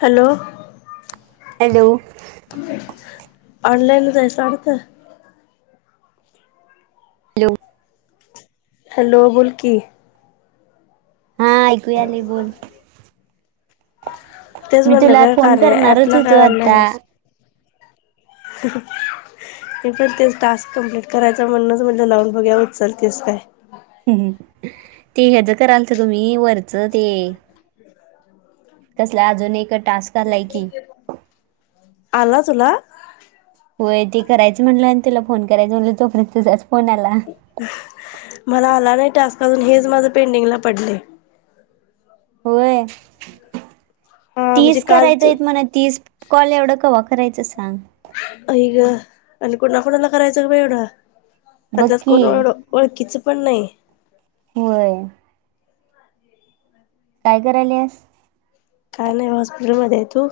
Hello. Hello. ऑनलाईनच सारखं. Hello. Hello बोलकी. हा ऐकू यालय बोल. तेच मी म्हणलं तुला काय फोन कार्य करणारच ॲपला काय होतो ऑनलाईन आता. आहेस [inaudible] मी पण तेच टास्क कंप्लीट करायचा म्हणूनच म्हणल लावून बघूया उचलतीस काय? ते ह जं करालच तु म्ही वरचं ते कसल्या अजून एक टास्क आलाय की आला चुला होय ते करायचं म्हटलं आणि त्याला फोन करायच म्हट तो मला आला नाही टास् पाजून हेच माझ पेंडिंगला पडले होय हा म्हणजे तीस काल तू करायचंय मणा तीस कॉल एवढं कव्हा करायचं सांग अ ग आणि कोणा कोुणाला करायचं ग बा एवढा त्या त्यात बक्की कोण ओळ ओळखीच पण नाही होय कायगर आलेस काय नाही हॉस्पिटल मध्ये आहे तू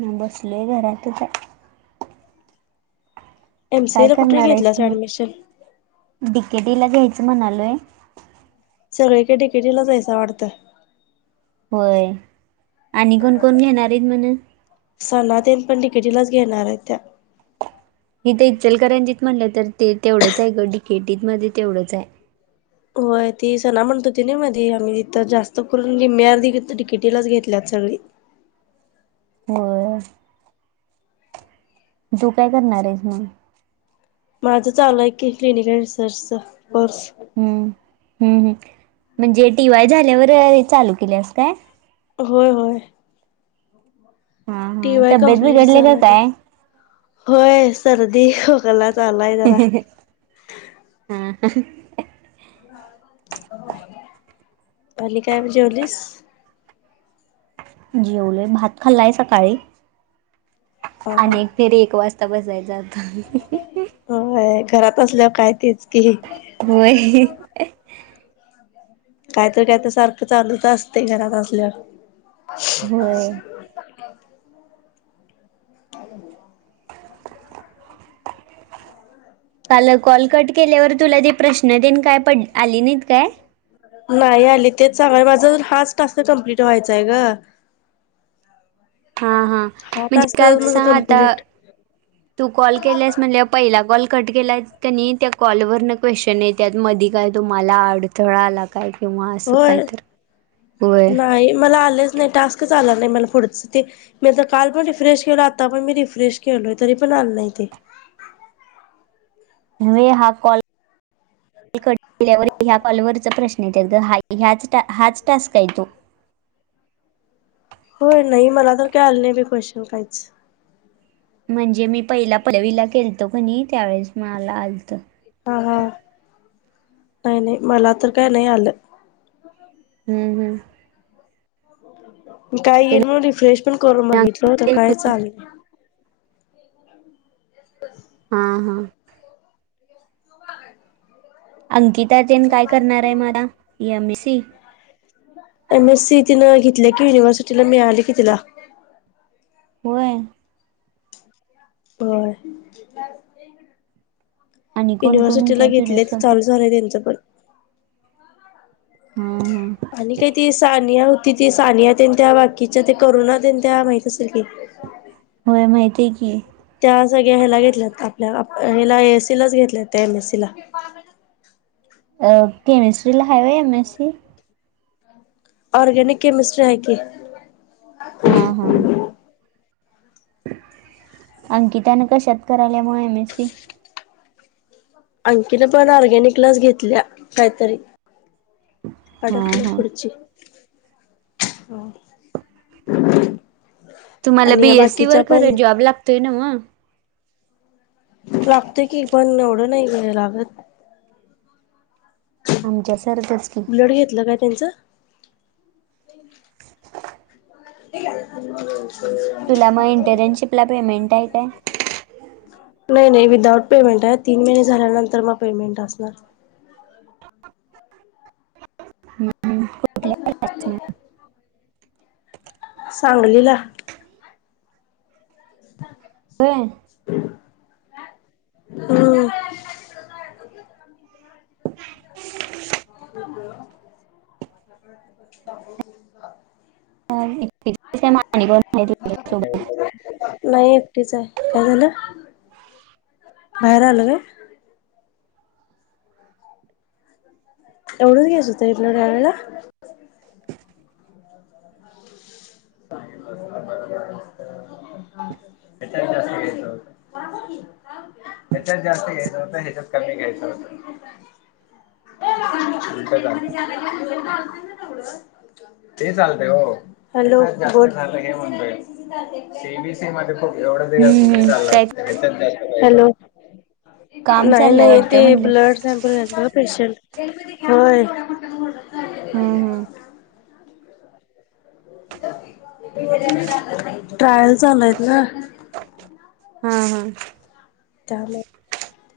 म बसलय घरातच काय एमसीए ला कुठे करणार आहेस घेतलाच मग ऍडमिशन डिकेटीला घ्यायचं म्हणालय सगळीक तिकेटीला जाैसा वाटत होय आणि कोण कोण घेणार आहेत म्हण ेटीलाच घेणार आहे त्या हीथ इचलकरांजत म्हटलं तर ते तेवढंच आहे ग डकेटीत मध्ये तेवढंच आहे होय ती सणा म्हणत होती ना मधी आम्ही तिथं जास्त करून लिम्म्या अर्धी तिकिटीलाच घेतल्यात चली व्हय. तू काय करणार आहेस मग? माझं चालूय. की क्लिनिक अ रिसर्चचा कोर्स हम्म हम्म हम् म्हणजे टी वाय झाल्यावर हे चालू केलेस काय. होय होय हा टी हा वाय तब्येत कम्प्लीट बिघडले का झाला आणि काय? होय सर्दी खोकला झालाय जरा. हा [inaudible] पली काय म्ह जेवलीस? जेवले भात खाल्लाय सकाळी हा हा आणि एक फेरी एक वाजता तपासय जात होय घरात असल्यावर काय तेच. की होय काहीतरी आता सारखं चालूच असतय घरात असल्यावर. हॅ होय. ह [unintelligible] काल कॉल कट केल्यावर तुला ते प्रश्न देन काय पड आले नाहीत काय? नाही आली तेच सांगाय माझा हाच टास्क कमप्लीट व्हायचा आहे गं. हा हा म्हणजे काय [unintelligible] सांग माझा आता. कंप्लीट तू कॉल केलेस म्हणल्यावर पहिला कॉल कट केलाय त्यानी त्या कॉलवरनं क्वेशचन येत्यात मधी काय तुम्हाला अडथळा आला काय? किंवा असं काय होय, तर होय. नाही मला आलंच नाही टास्क आला नाही मला पुढचं ते मी तर काल पण रिफ्रेश केलो आता पण मी रिफ्रेश केलोय तरी पण आलं नाही ते. [inaudible] [unintelligible] हा कॉल कॉल कट केल्यावर ह्या कॉलवरचा प्रश्न येत्यात ग हा हाच टास्क आहे तो. [inaudible] होय नाही मला तर काय आलं नाही बी क्वेश्चन काहीच. म्हणजे मी पहिला पलवीला केलतो कणी त्यावेेळेस मला आलतं. हा हा नाही नाही मला तर काही नाही आलं. हम्म हम्. काय येईल म्हणून रिफ्रेश पण करून बघितलं तं काहीच आ लेल हा हा. अंकिता तीन काय करणार आहे मग आता M. A. C. M. S. C. तिनं घेतले की युनिव्हर्सिटीला मिळाली की तिला. व्हय. बर. आणि कोण कोण युनिव्हर्सिटीला होत्या घेतलीय चालू तुझ्यासोबत झालंय त्यांचं पण. हा हा आणि काय ती सानिया हो तिथ सानिया त्यां त्या बाकीच्या ते करुणा त्यां त्या माहित असेल की. होय माहितीय की. त्या सगळ्या ह्यायला घेतल्यात ता हिला ए. एस. सी. लाच घेतले त्या एम. एस. सी. ला. अं केमिस्ट्रीला हाय वय M. S. C.? Organic chemistry आहेै की. हा हा. अंकितानं कशात करायल्या मग एम. एस. सी.? अंकिन पण ऑर्गॅनिकलाच घेतल्या काहीतरी. हा अडकला हा खुडची तुम्हाला बी. एस. सी. वर खरं जॉब लागतोय नवं? लागतोय की पण एवढं नाही लागत. आमच्यासारखंच की उलट घेतलं काय त्यांचं. ते तुला मग इंटर्नशिपला पेमेंट आहे काय? नाही नाही विदाऊट पेमेंट आहे तीन महिने झाल्यानंतर मग पेमेंट असणार. कुठल्या? सांगलीला. [inaudible] बर. हो. [unintelligible] ह. नाही एकटीच आहे. काय झालं? बाहेर आलं काय? एवढंच घस होत आपल्या ड्रावला. च्या जास्त घच होत. ह्याच्यात जास्त घ्यायचं होत. ह्याच्यात कमी घ्यायचं होत. [unintelligible] ते चालतय हो. हॅलो बोल म्हणतोय सेबीसी म एवढं दि हम्म हम्म काय हॅलो. काम नाही चाललंय नाही वाटतं ते म्हणलं ब्लड सॅम्पल घय पेशंट होय. हम्म हम्म ट्रायल चालूयत ना. हा हा. त्यामुळे.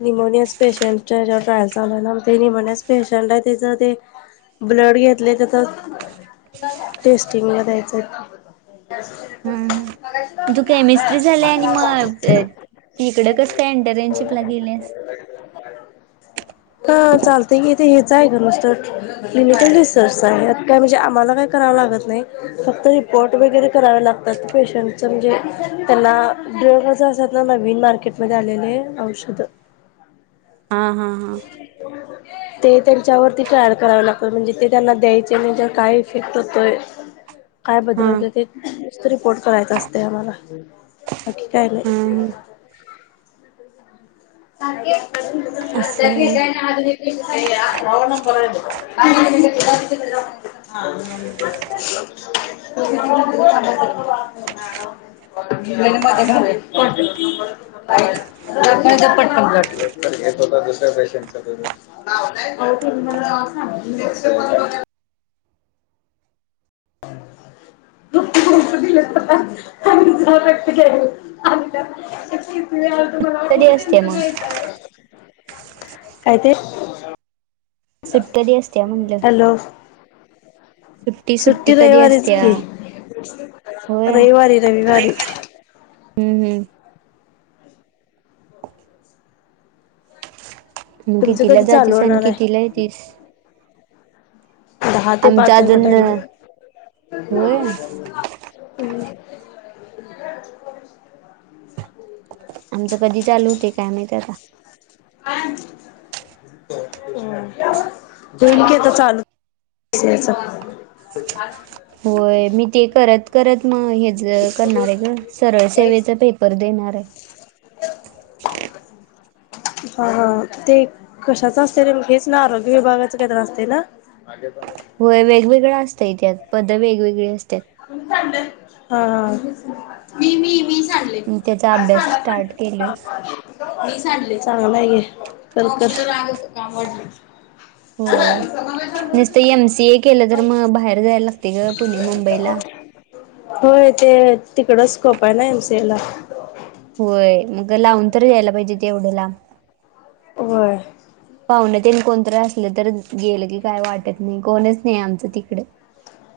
निमोनियास पेशंटच्या जेव्हा ट्रायल चाला ना ते निमोनियास पेशंट आहे त्याचं ते ब्लड घेतले तर तर टेस्टिंग व द्यायचं. स् हम्म तू केमिस्ट्री झाली आणि मग त कस इंटर्नशिपला गेलास. चालते की इथे हेचं आहे का नुसत क्लिनिकल रिसर्च यात काय म्हणजे आम्हाला काय करावं लागत नाही. फक्त रिपोर्ट वैगरे करायला लागतात पेशंटचे, म्हणजे त्याला नवीन मार्केट मध्ये आलेले औषध हा हा हा ते त्यांच्यावरती अॅड करावे लागत म्हणजे ते त्यांना द्यायचे म्ह काय इफेक्ट होतोय. काय हा बदलवतात ते. रिपोर्ट करायचा असते आम्हाला बाकी काय हा नाही. हा असं होय. [unintelligible] [unintelligible] स [unintelligible] [unintelligible] येत होता दुसऱ्या पेशंटचा त [unintelligible] हो ह दिलेक्त के कधी [unintelligible] असत्या मग काय ते [unintelligible] असत्या म्हणलं हॅलो सुट्टी रविवारीच की, होय रविवारी रविवारी हम्म हम्म मग तुमचं कितिला कधी चालू जातस आणि होणार कितीला आहे येेतस. दहा ते पाच आहे ब टाइमिंग. होय [inaudible] आमचं कधी चालू होते काय माहीते आता. होईल की आता चालू. [inaudible] होय मी ते करत करत मग ह्याचं करणार आहे ग सरळ काहीच सेवेचा पेपर देणार आहे. [inaudible] हा हा ते कशाच असते रे म हेच ना आरोग्य विभागाच काहीतरी असते ना. होय वेगवेगळं असतंय त्यात पद वेगवेगळी अस [unintelligible] मी त्याचा अभ्यास स्टार्ट केलोय [inaudible] [unintelligible] व्हय नुसत एमसी ए केलं तर मग बाहेर जायला लागते ग पुणे मुम बई ला. होय ते तिकडच स्कोप आहे ना एमसीए ला. होय मग लावून तरी दयायला पाहिजेत एवढ लाब. होय. पावणे तेन कोण तरी असलं तर गेलं की काय वाटत नाही कोणच नाही आमचं तिकडे.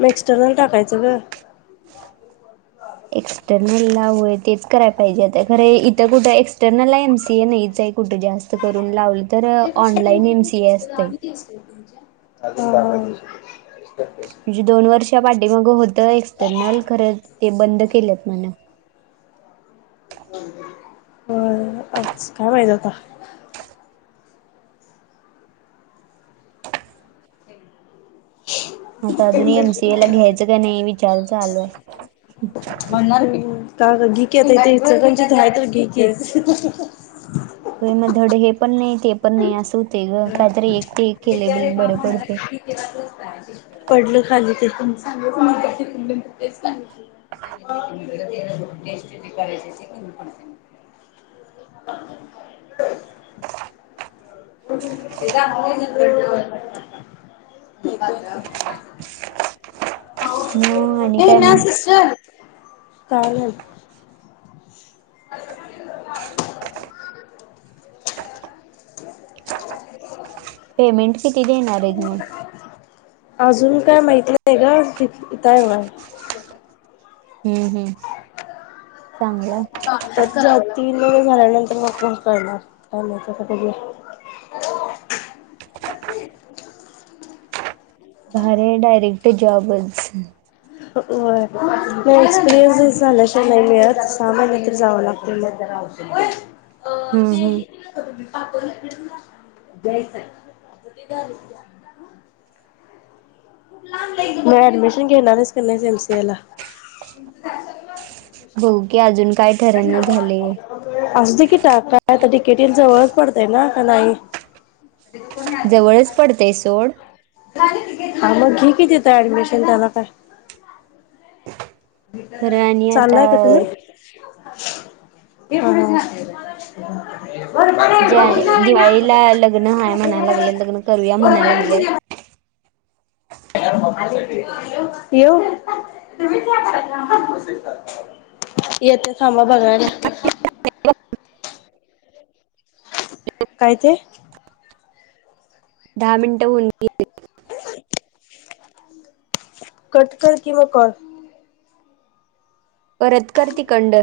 म एक्सटरनल टाकायचं ग. [unintelligible] एक्स्टर्नल लावूय तेच कराय पाहिजे होत खरं इथं कुठं एक्सटर्नल आहे एमसीए नाही च कुठ जास्त करून लावल [unintelligible] [unintelligible] म्हणजे दोन वर्षा पाठी माग होतं एक्सटर्नल खरं ते बंद केलेत म्हण. होय आच काय माहित आता. आता अजून एमसीए ला घ्यायचं की नाही विचार चालू आहे. म्हणणार [inaudible] व्हय म धड हे पण नाही ते पण नाही असं होतय ग काही तरी एक त एक केलेल बरं पडतंय. पडल खाली ते. [unintelligible] [unintelligible] [unintelligible] [unintelligible] [unintelligible] मग आणि काय मग? चालल [unintelligible] [unintelligible] पेमेंट किती देणारेत मग. अजून काय माहित नाय ग [unintelligible] हम्म हम्म चांगलय तीन मे झाल्यानंतर मग म कळणार काय माहित आता कधी आहे. [unintelligible] भारी आहे डायरेक्ट जॉबच. व्हय मग एक्सपिरियनसस झालाशिवाय नाही मिळत सहा महिन्यानंतर जावं लागत म अ हम्म हम्म ते [unintelligible] [unintelligible] हो की अजून काय ठरण झाले [unintelligible] केटी जवळच पडतय ना का नाही जवळच पडतेय सोड हा मग घे की देत ऍडमिशन त्याला काय खरं आणि आता चाललाय का तुम्ही ते ज्या दिवाळीला लग्न हाय म्हणाय लागले लग्न करूया म्हणायला लागले यो येथ समा बगा काय ते दहा मिनटं होऊन कटकर किंवा कर परतकर त